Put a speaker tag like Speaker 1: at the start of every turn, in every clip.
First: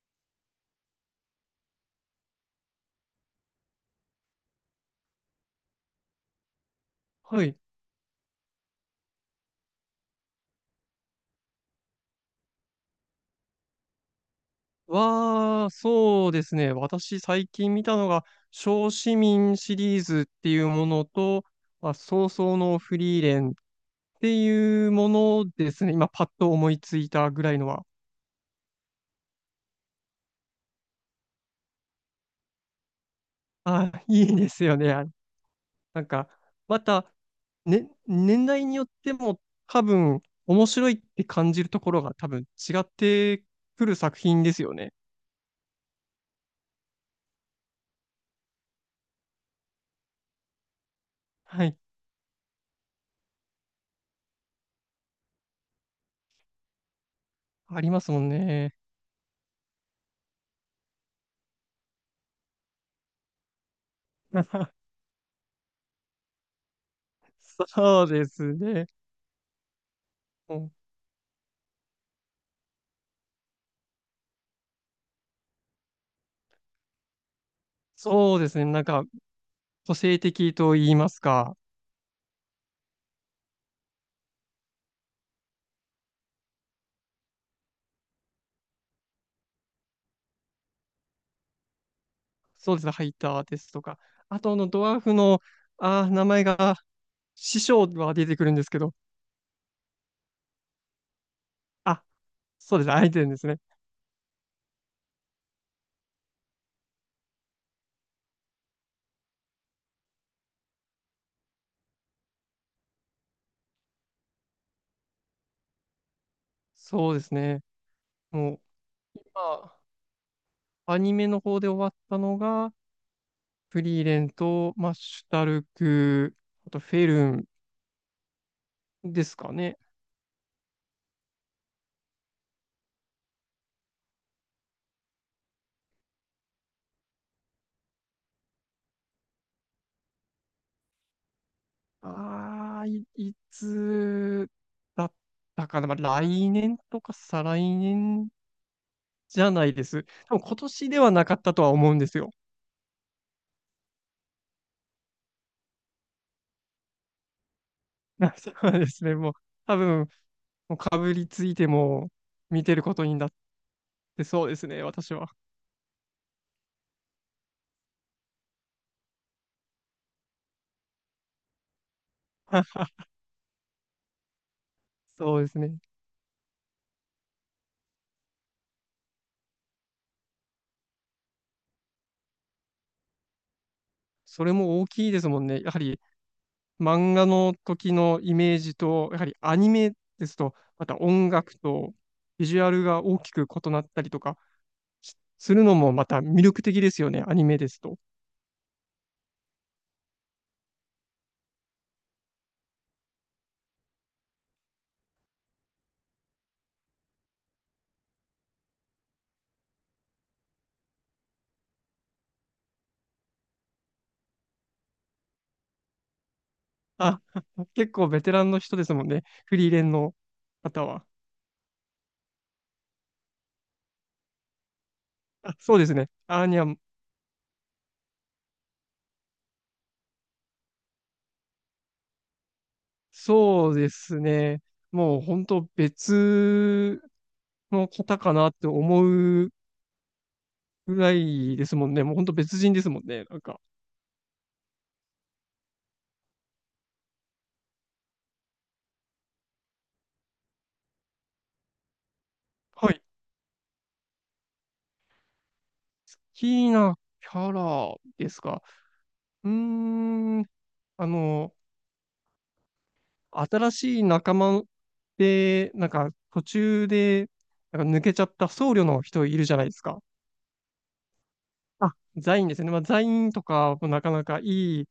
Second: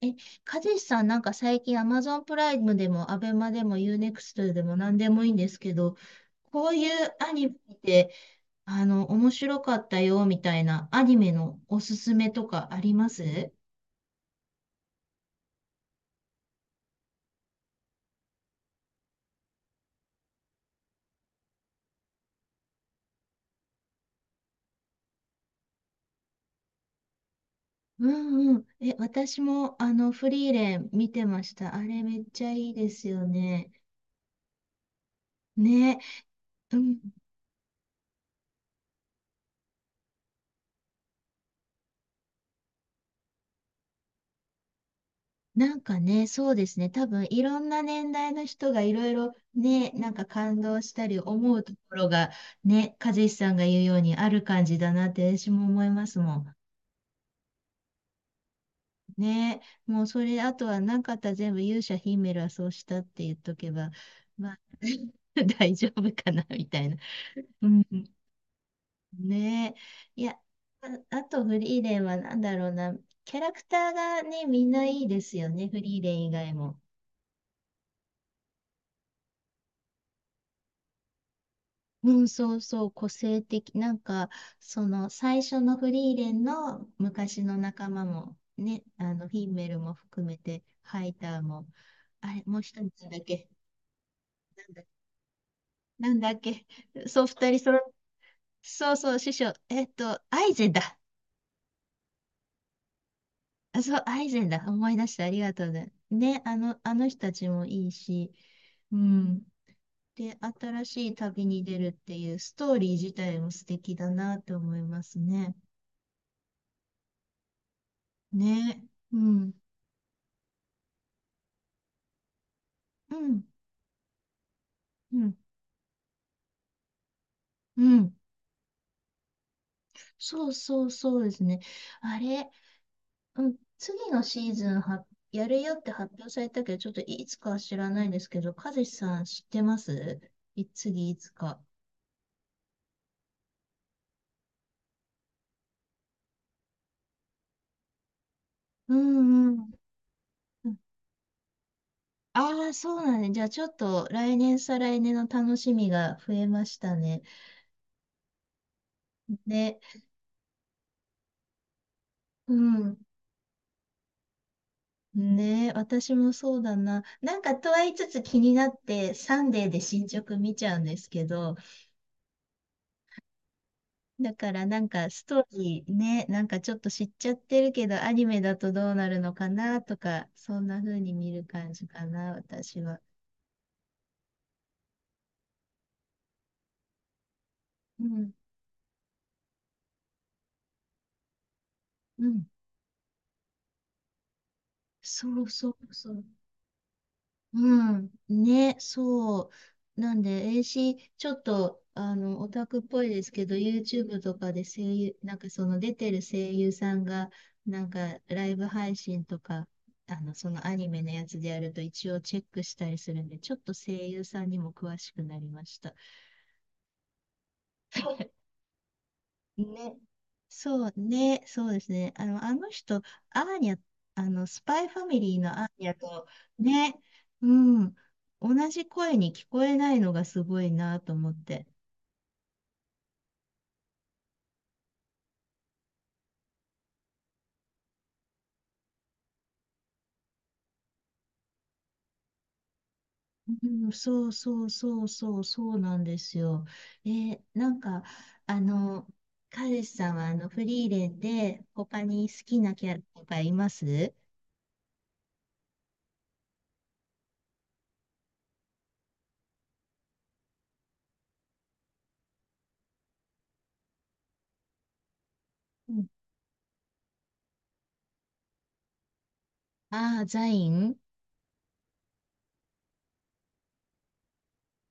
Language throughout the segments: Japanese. Speaker 1: え、かじしさんなんか最近 Amazon プライムでもアベマでもユーネクストでも何でもいいんですけど、こういうア
Speaker 2: は
Speaker 1: ニメ
Speaker 2: い。
Speaker 1: で、面白かったよみたいなアニメのおすすめとかあります
Speaker 2: そうですね。私、最近見たのが、小市民シリーズっていうものと、まあ、早々のフリーレンっていうものですね。今、パッと思いついたぐらいのは。
Speaker 1: うんうん。私もフリーレン見てました。あれめっちゃいいですよね。
Speaker 2: あ、いいですよね。あ、
Speaker 1: ね。
Speaker 2: なんか、
Speaker 1: う
Speaker 2: ま
Speaker 1: ん。
Speaker 2: た、ね、年代によっても、多分、面白いって感じるところが多分違ってくる作品ですよね。
Speaker 1: なんかね、そうですね。多分いろんな年代の人がいろいろね、なんか感動したり思う
Speaker 2: は
Speaker 1: と
Speaker 2: い。
Speaker 1: ころがね、和志さんが言うようにある感じだなって私も思いますもん。
Speaker 2: ありますもんね。
Speaker 1: ね、もうそれ、あとはなかったら全部勇者ヒメルはそうしたって言っとけば、まあ 大丈夫かなみたいな。うん、
Speaker 2: そうですね。
Speaker 1: ねえ、いや、あ、あとフリーレンは何だろうな、キャラクターがね、みんないいですよね、フリーレン以外も。
Speaker 2: そうですね。なんか、個性的と言いますか。
Speaker 1: うん、そうそう、個性的。なんか、その最初のフリーレンの昔の仲間も、ね、フィンメルも含めて、ハイターも、あれ、もう一
Speaker 2: そうです
Speaker 1: 人
Speaker 2: ね。ハ
Speaker 1: なん
Speaker 2: イ
Speaker 1: だっ
Speaker 2: ター
Speaker 1: け、
Speaker 2: ですとか。あと、あ
Speaker 1: な
Speaker 2: の、
Speaker 1: ん
Speaker 2: ド
Speaker 1: だっけ、
Speaker 2: ワーフの、あー、
Speaker 1: なん
Speaker 2: 名
Speaker 1: だっ
Speaker 2: 前
Speaker 1: け、
Speaker 2: が、
Speaker 1: そう、二人
Speaker 2: 師
Speaker 1: 揃
Speaker 2: 匠
Speaker 1: っ、
Speaker 2: は出てくるんですけ
Speaker 1: そ
Speaker 2: ど。
Speaker 1: うそう、師匠、アイゼンだ。
Speaker 2: あ、そうです。アイデンですね。
Speaker 1: あ、そう、アイゼンだ。思い出してありがとうね。ね、あの人たちもいいし、うん。で、新しい旅に出るっていうストーリー自体も素敵だなって思いますね。
Speaker 2: そうですね。もう、
Speaker 1: ね、うん。
Speaker 2: 今、アニメの方で終わったのが、
Speaker 1: うん、
Speaker 2: フリーレンと、マッ
Speaker 1: う
Speaker 2: シュ
Speaker 1: ん、
Speaker 2: タルク、あと、フェルン
Speaker 1: うん。
Speaker 2: ですかね。
Speaker 1: そうそうそうですね。あれ、うん、次のシーズンはやるよって発表されたけど、ちょっといつかは知らないんですけど、和志さん知ってますい、次いつか。
Speaker 2: あ、いつだったかな。まあ、来年とか再来年
Speaker 1: う
Speaker 2: じゃな
Speaker 1: ん
Speaker 2: いです。多分今
Speaker 1: うん。
Speaker 2: 年ではなかったとは思うんですよ。
Speaker 1: ああ、そうなんね。じゃあちょっと来年再来年の楽しみが増えましたね。
Speaker 2: そうですね。多
Speaker 1: ね、
Speaker 2: 分、もうかぶりついても
Speaker 1: う
Speaker 2: 見てるこ
Speaker 1: ん。
Speaker 2: とになってそうですね、私は。
Speaker 1: ね、私もそうだな。なんかとは言いつつ気になって、サンデーで進捗見ちゃうんですけど、だからなんかス
Speaker 2: そ
Speaker 1: ト
Speaker 2: う
Speaker 1: ー
Speaker 2: ですね。
Speaker 1: リーね、なんかちょっと知っちゃってるけど、アニメだとどうなるのかなとか、そんな風に見る感じかな、私は。
Speaker 2: それも大きいですもんね。やはり漫画の時
Speaker 1: う
Speaker 2: の
Speaker 1: ん、
Speaker 2: イメージと、やはりアニメですと、また音楽と
Speaker 1: う
Speaker 2: ビ
Speaker 1: ん、
Speaker 2: ジュアルが大きく異なったりとかし
Speaker 1: そう
Speaker 2: する
Speaker 1: そ
Speaker 2: の
Speaker 1: う
Speaker 2: もま
Speaker 1: そ
Speaker 2: た
Speaker 1: う。
Speaker 2: 魅力的ですよね、アニメです
Speaker 1: う
Speaker 2: と。
Speaker 1: ん。ね、そう。なんで、え、 c、 し、ちょっと、オタクっぽいですけど、YouTube とかで声優、なんかその出てる声優さんが、なんかライブ配信とか、そのアニメのやつでやると一応チェックしたりするんで、ちょっと声優さんにも詳しくなりました。
Speaker 2: あ、結構ベテ ランの人ですもんね。フリーレン
Speaker 1: ね。
Speaker 2: の
Speaker 1: そ
Speaker 2: 方
Speaker 1: う
Speaker 2: は。
Speaker 1: ね。そうですね。あの人、アーニャ、スパイファミリー
Speaker 2: あ、
Speaker 1: のアー
Speaker 2: そうで
Speaker 1: ニャ
Speaker 2: すね。
Speaker 1: と、
Speaker 2: アーニャ、
Speaker 1: ね。うん。同じ声に聞こえないのがすごいなと思って。
Speaker 2: そうですね。もう本当別の方かなって思うぐらいですもんね。もう本当別人ですもんね。なんか。
Speaker 1: うん、そうそうそうそうそうなんですよ。えー、なんか、あの、彼氏さんはあのフリーレンで他に好きなキ
Speaker 2: は
Speaker 1: ャ
Speaker 2: い。
Speaker 1: ラ
Speaker 2: 好
Speaker 1: とかいます
Speaker 2: きなキャラですか。うーん。あの、新しい仲間で、なん
Speaker 1: うん。
Speaker 2: か途中で、なんか抜けちゃった僧侶の人いるじゃないですか。
Speaker 1: ああー、ザイン。
Speaker 2: あ、ザインですね。まあ、ザインとかもなかなかいい、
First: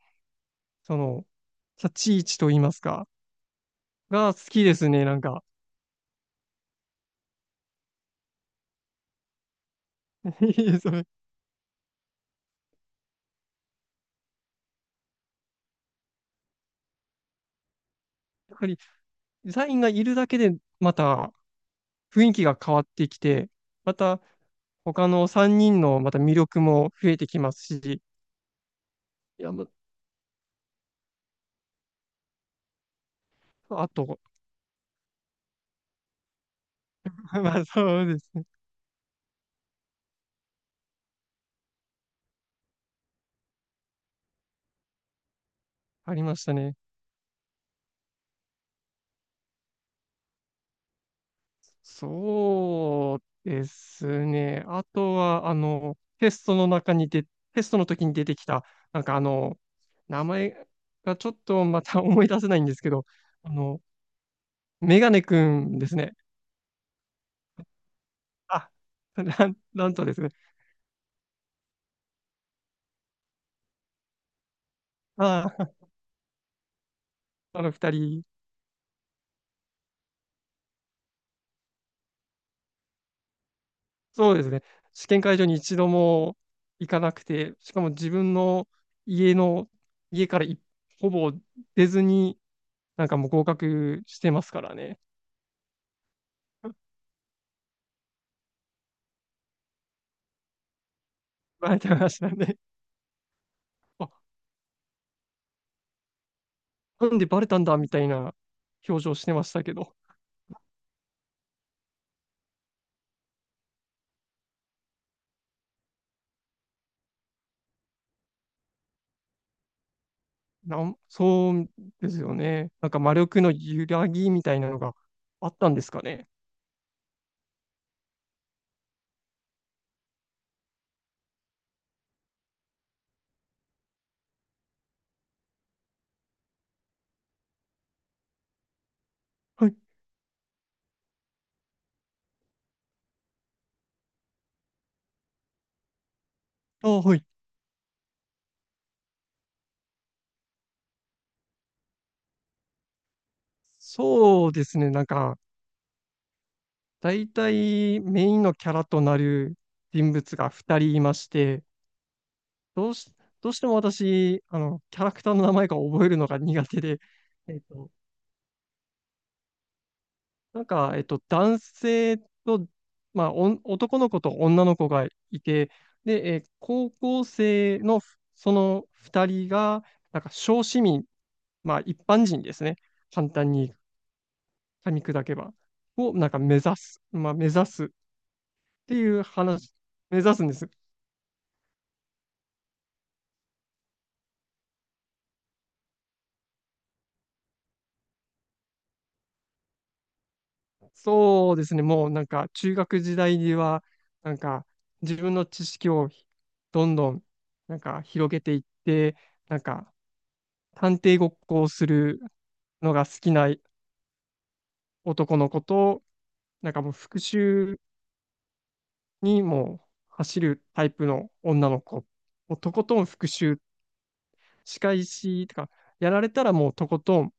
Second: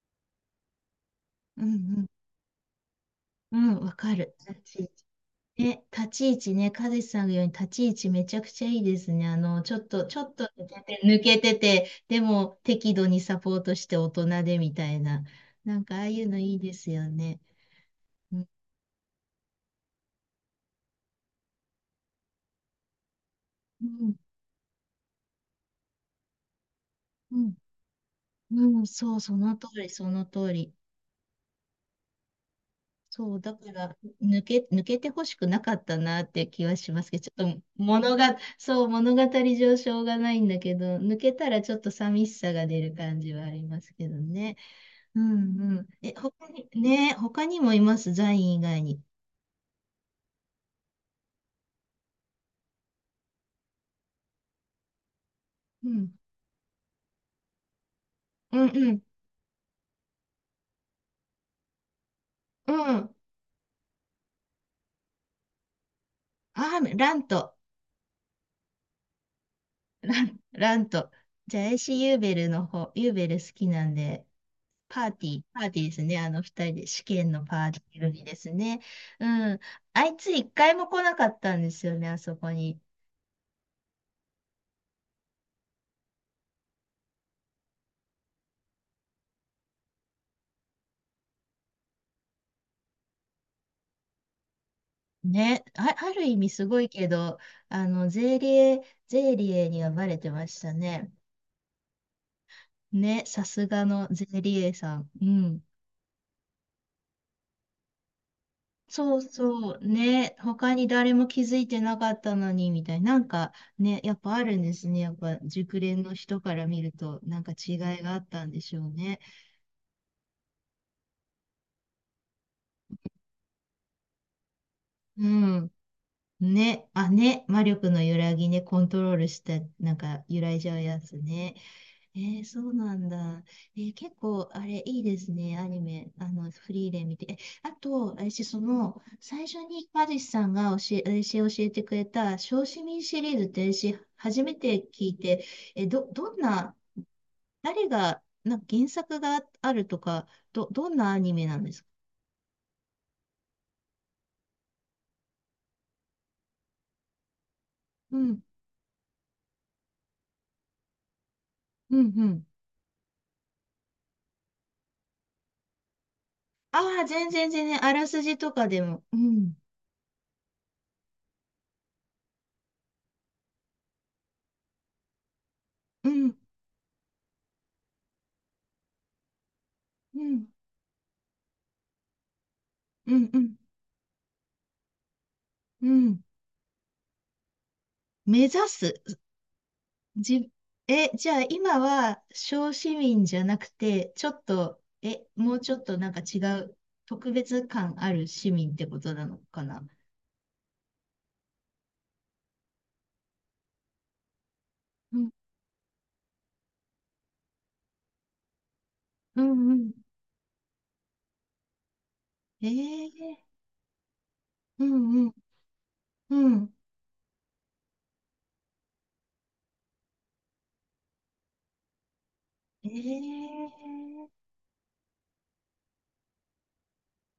Speaker 2: その、
Speaker 1: う
Speaker 2: 立
Speaker 1: ん
Speaker 2: ち位置といいますか、
Speaker 1: うん。うん、わか
Speaker 2: が
Speaker 1: る。
Speaker 2: 好きで
Speaker 1: 私、
Speaker 2: すね、なんか。
Speaker 1: え、立ち位置ね、カズさんが言うように立ち位置めちゃくちゃいいですね。ちょっと、ちょっ と
Speaker 2: い
Speaker 1: 抜
Speaker 2: いで
Speaker 1: け
Speaker 2: す
Speaker 1: て、
Speaker 2: ね。
Speaker 1: 抜けてて、でも適度にサポートして大人でみたいな。なんかああいうのいいですよね。うん、
Speaker 2: やっぱり、ザインがいるだけで、また雰囲気が変わってきて、
Speaker 1: う
Speaker 2: ま
Speaker 1: ん、
Speaker 2: た、他の3人のまた魅力も増えて
Speaker 1: う
Speaker 2: きま
Speaker 1: ん
Speaker 2: すし、
Speaker 1: うん、そう、そ
Speaker 2: いや、
Speaker 1: の通
Speaker 2: ま
Speaker 1: り、その通り。そう、だか
Speaker 2: あ
Speaker 1: ら、
Speaker 2: と、
Speaker 1: 抜けてほしくなかったなって気はしますけど、ち ょっ
Speaker 2: ま
Speaker 1: と
Speaker 2: あそう
Speaker 1: 物
Speaker 2: です
Speaker 1: が、
Speaker 2: ね。
Speaker 1: そう、物語上しょうがないんだけど、抜けたらちょっと寂しさが出る感じはありますけどね。うんうん。え、
Speaker 2: ありまし
Speaker 1: 他
Speaker 2: た
Speaker 1: に、
Speaker 2: ね。
Speaker 1: ね、他にもいます、ザイン以外に。
Speaker 2: そうですね。あとは、あ
Speaker 1: う
Speaker 2: の、
Speaker 1: ん。
Speaker 2: テストの時に出てき
Speaker 1: う
Speaker 2: た、
Speaker 1: んうん。
Speaker 2: なんかあの、名前がちょっとまた 思い出せないん
Speaker 1: う
Speaker 2: ですけど、
Speaker 1: ん。
Speaker 2: あの、メガネくんですね。
Speaker 1: あー、ラント。
Speaker 2: あ、なんなんとですね。
Speaker 1: ラント。じゃあ、エイシーユーベルの方、ユーベル好きなんで、パーティー、パ
Speaker 2: あ
Speaker 1: ーティーですね。あの二人で、試験のパ
Speaker 2: あ、あ
Speaker 1: ー
Speaker 2: の
Speaker 1: ティ
Speaker 2: 二
Speaker 1: ー組
Speaker 2: 人、
Speaker 1: ですね。うん。あいつ一回も来なかったんですよね、あそこに。
Speaker 2: そうですね。試験会場に一度も行かなくて、しかも自分の家の、家からほぼ出ずに、なんかもう合格してますからね。
Speaker 1: ね、あ、ある意味すご いけど、ゼーリエにはバレてましたね。
Speaker 2: バレてましたね。
Speaker 1: ね、さすがの ゼ
Speaker 2: あ、
Speaker 1: ーリエさん。うん。
Speaker 2: なんでバレたんだみたいな表情
Speaker 1: そう
Speaker 2: してましたけ
Speaker 1: そう、
Speaker 2: ど、
Speaker 1: ね、他に誰も気づいてなかったのに、みたいな、なんかね、やっぱあるんですね。やっぱ熟練の人から見ると、なんか違いがあったんでしょうね。
Speaker 2: そうですよね。なんか魔力の揺らぎみたいなのが
Speaker 1: う
Speaker 2: あった
Speaker 1: ん。
Speaker 2: んですかね。
Speaker 1: ね、あ、ね、魔力の揺らぎね、コントロールした、なんか揺らいじゃうやつね。えー、そうなんだ。えー、結構、あれ、いいですね、アニメ、フリーで見て。え、あと、私、その、最初
Speaker 2: はい。
Speaker 1: に、マジ志さんが私教えてくれた、小市民シリーズって、私、初めて聞いて、え、どんな、
Speaker 2: ああ、はい。
Speaker 1: 誰が、なんか原作があるとか、どんなアニメなんですか？
Speaker 2: そうですね。なんか、大体
Speaker 1: う
Speaker 2: メイ
Speaker 1: ん、
Speaker 2: ンのキャラとなる人物が2人いまして、
Speaker 1: うん、うん。
Speaker 2: どうし、どうしても私、あの、キャラクターの名前が覚えるのが苦手で、
Speaker 1: ああ、全然、
Speaker 2: えっ
Speaker 1: 全然、
Speaker 2: と、
Speaker 1: あらすじとかでも、うん、
Speaker 2: えっと、男性と、まあ、おん男の子と女の子がいて、
Speaker 1: う
Speaker 2: で、
Speaker 1: ん、
Speaker 2: えー高校生のその2人が、
Speaker 1: う
Speaker 2: なんか、
Speaker 1: ん、
Speaker 2: 小市民、まあ、一般人ですね。
Speaker 1: うん、
Speaker 2: 簡
Speaker 1: う
Speaker 2: 単
Speaker 1: ん、
Speaker 2: に噛み砕けば。
Speaker 1: う
Speaker 2: を、
Speaker 1: ん、
Speaker 2: なんか、目指す。まあ、目指すっ
Speaker 1: 目指
Speaker 2: て
Speaker 1: す。
Speaker 2: いう話、目指すん
Speaker 1: じ、
Speaker 2: です。
Speaker 1: え、じゃあ今は小市民じゃなくて、ちょっと、え、もうちょっとなんか違う、特別感ある市民ってことなのかな。
Speaker 2: そうですね。もう、なんか、中学時代には、なんか、自
Speaker 1: うん、
Speaker 2: 分の知識をどんどん、なんか、広げていって、
Speaker 1: う
Speaker 2: なん
Speaker 1: ん、うん。
Speaker 2: か、探偵ごっこをする
Speaker 1: え
Speaker 2: のが好き
Speaker 1: ー、
Speaker 2: な
Speaker 1: うん、うん、
Speaker 2: 男の子と、
Speaker 1: う
Speaker 2: なん
Speaker 1: ん。
Speaker 2: かもう復讐にもう走るタイプの女の子。もうとこ
Speaker 1: え
Speaker 2: とん復讐、
Speaker 1: ー
Speaker 2: 仕返しとか、やられたらもうとことん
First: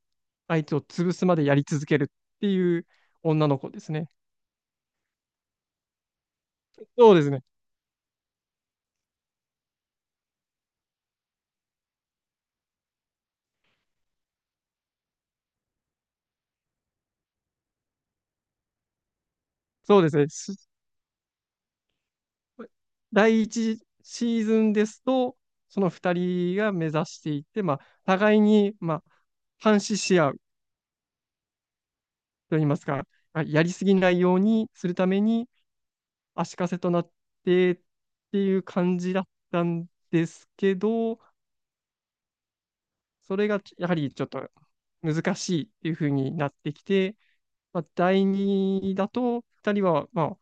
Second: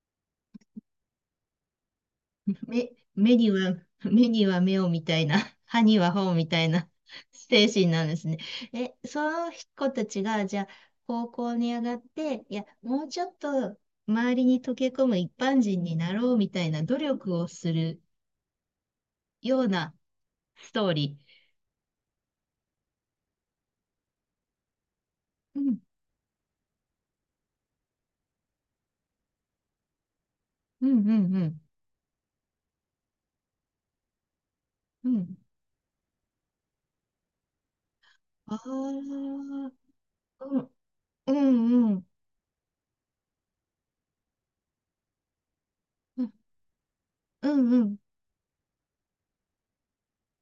Speaker 2: 相手を潰すまでやり続けるって いう
Speaker 1: 目、目
Speaker 2: 女
Speaker 1: に
Speaker 2: の子
Speaker 1: は、
Speaker 2: ですね。
Speaker 1: 目には目をみたいな、歯には歯をみたいな
Speaker 2: そうです ね。
Speaker 1: 精神なんですね。え、その子たちが、じゃあ、高校に上がって、いや、もうちょっと周りに溶け込む一般人になろうみたいな努力をするような
Speaker 2: そうですね。す
Speaker 1: ストーリ
Speaker 2: 第一シーズンですと、
Speaker 1: ー。うん、
Speaker 2: その二人が目指していて、まあ、互いに、まあ、監視し合う
Speaker 1: うん、うん、うん。
Speaker 2: といいますか、あやりすぎないようにするた
Speaker 1: う
Speaker 2: め
Speaker 1: ん。
Speaker 2: に、足かせとなってて
Speaker 1: あ
Speaker 2: いう感じだっ
Speaker 1: あ、
Speaker 2: たんです
Speaker 1: うん、
Speaker 2: けど、
Speaker 1: うん、うん、
Speaker 2: それがやはりちょっと難しいっていう風
Speaker 1: うん、
Speaker 2: になってきて、
Speaker 1: う
Speaker 2: まあ、
Speaker 1: ん、
Speaker 2: 第二だと、二人は、ま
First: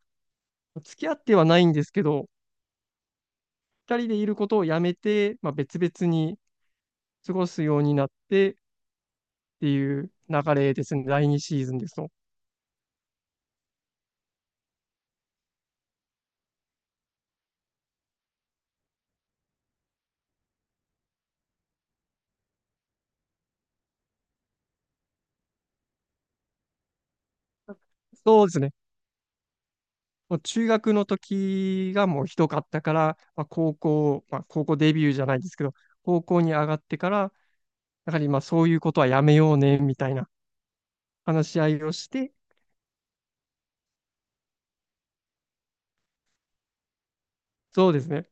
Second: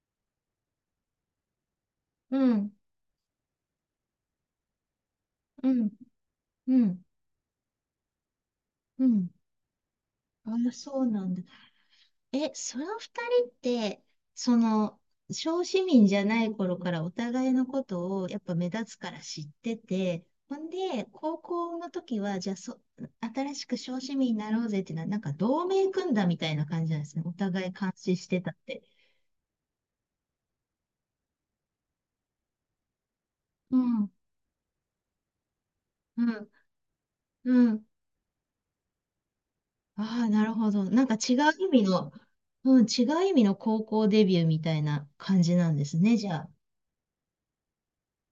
Speaker 2: あ、付き合ってはないんですけど、
Speaker 1: うん、
Speaker 2: 二人でいることをやめて、まあ、
Speaker 1: う
Speaker 2: 別
Speaker 1: ん、
Speaker 2: 々に
Speaker 1: うん、
Speaker 2: 過ごすようになってっ
Speaker 1: うん。
Speaker 2: ていう
Speaker 1: あ
Speaker 2: 流
Speaker 1: あ、
Speaker 2: れです
Speaker 1: そ
Speaker 2: ね、
Speaker 1: うな
Speaker 2: 第
Speaker 1: ん
Speaker 2: 二
Speaker 1: だ。
Speaker 2: シーズンですと。
Speaker 1: え、その二人って、その、小市民じゃない頃からお互いのことをやっぱ目立つから知ってて、ほんで、高校の時は、じゃあそ、新しく小市民になろうぜっていうのは、なんか同盟組んだみたいな感じなんですね。お互い監視して
Speaker 2: そうで
Speaker 1: たっ
Speaker 2: すね。
Speaker 1: て。
Speaker 2: もう中学の時がもうひどかったから、まあ、
Speaker 1: うん、
Speaker 2: 高校デビューじゃないですけど、高
Speaker 1: う
Speaker 2: 校
Speaker 1: ん、
Speaker 2: に上がってから、
Speaker 1: うん。
Speaker 2: だから今そういうことはやめようね、みたい
Speaker 1: ああ、
Speaker 2: な
Speaker 1: なるほど。なんか違
Speaker 2: 話
Speaker 1: う
Speaker 2: し合
Speaker 1: 意味
Speaker 2: いをし
Speaker 1: の、
Speaker 2: て、
Speaker 1: うん、違う意味の高校デビューみたいな感じなんですね、じゃあ。
Speaker 2: そうですね。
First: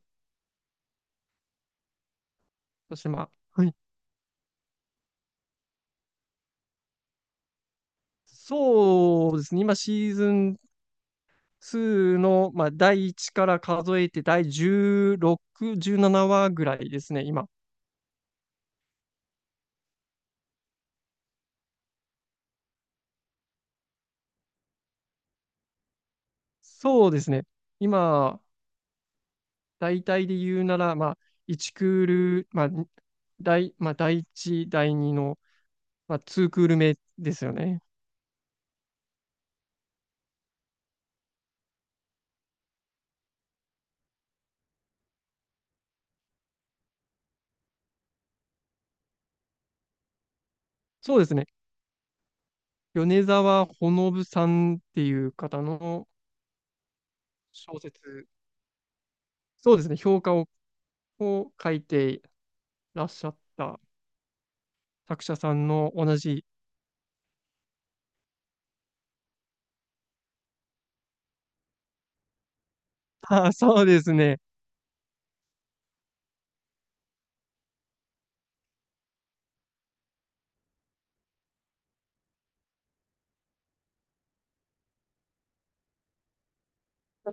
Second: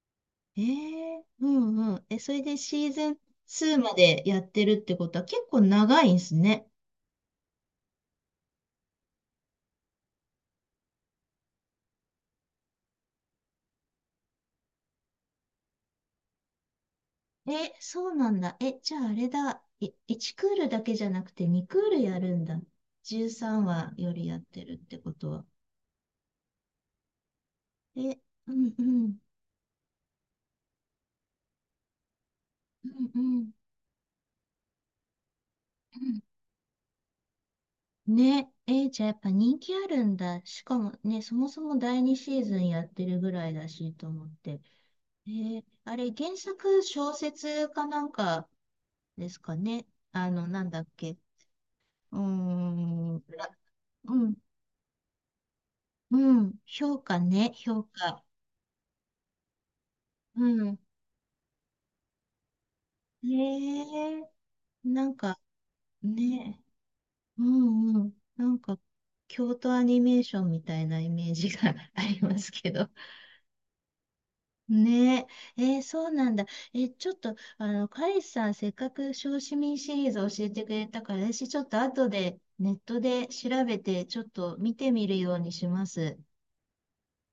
Speaker 1: え、え、うんうん。え、それでシー
Speaker 2: そして
Speaker 1: ズン
Speaker 2: まあ、はい。
Speaker 1: 2までやってるってことは結構長いんすね。
Speaker 2: そうですね。今シーズン2の、まあ、第1から数えて第16、17話ぐらいですね、今。
Speaker 1: え、そうなんだ。え、じゃああれだ。い、1クールだけじゃなくて2クールやるんだ。13話よりやってるってことは。
Speaker 2: そうですね。
Speaker 1: え、
Speaker 2: 今、
Speaker 1: うんうん。
Speaker 2: 大体で言うなら、まあ、1クール、
Speaker 1: うんうん。
Speaker 2: まあ、第1、第2の、
Speaker 1: う
Speaker 2: まあ、
Speaker 1: ん、
Speaker 2: 2クール目ですよね。
Speaker 1: ね。え、じゃあやっぱ人気あるんだ。しかもね、そもそも第2シーズンやってるぐらいだしと思って。えー、あれ、原作小説かなんかですかね。なんだっ
Speaker 2: そ
Speaker 1: け。
Speaker 2: うですね。
Speaker 1: うー
Speaker 2: 米
Speaker 1: ん、ら、
Speaker 2: 沢ほの
Speaker 1: う
Speaker 2: ぶ
Speaker 1: ん、
Speaker 2: さんっていう方の
Speaker 1: うん、評価ね、
Speaker 2: 小
Speaker 1: 評価。
Speaker 2: 説そうですね、評価
Speaker 1: う
Speaker 2: を
Speaker 1: ん。
Speaker 2: こう書いてらっしゃった
Speaker 1: ねえ、なん
Speaker 2: 作者
Speaker 1: か
Speaker 2: さんの同じ
Speaker 1: ね、うんうん、なんか、京都アニメーションみたいなイメージが ありますけど。
Speaker 2: あ あ、そうですね。
Speaker 1: ねえ、えー、そうなんだ。え、ちょっと、カイさん、せっかく小市民シリーズ教えてくれたから、私ちょっと後でネットで調べて、ちょっと見てみるようにします。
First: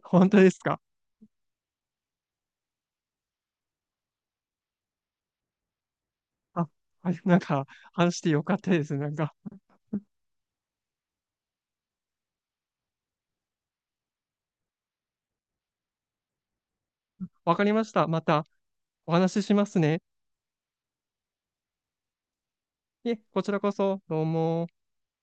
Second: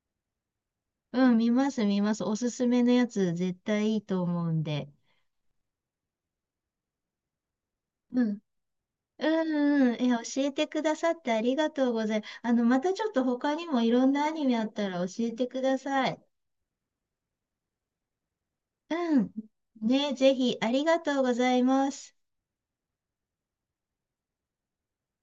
Speaker 2: ほんとですか。
Speaker 1: うん、見ます、見ます。おすすめのやつ、絶対いいと思うんで。
Speaker 2: あ、はい、なんか話し
Speaker 1: う
Speaker 2: て
Speaker 1: ん。
Speaker 2: よかったです。なんか、
Speaker 1: うんうん。え、教えてくださってありがとうございます。またちょっと他にもいろんなアニメあったら教えてください。
Speaker 2: わかりました。またお
Speaker 1: うん。
Speaker 2: 話ししますね。
Speaker 1: ね、ぜひ、ありがとうございます。
Speaker 2: いえ、こちらこそ、どうも。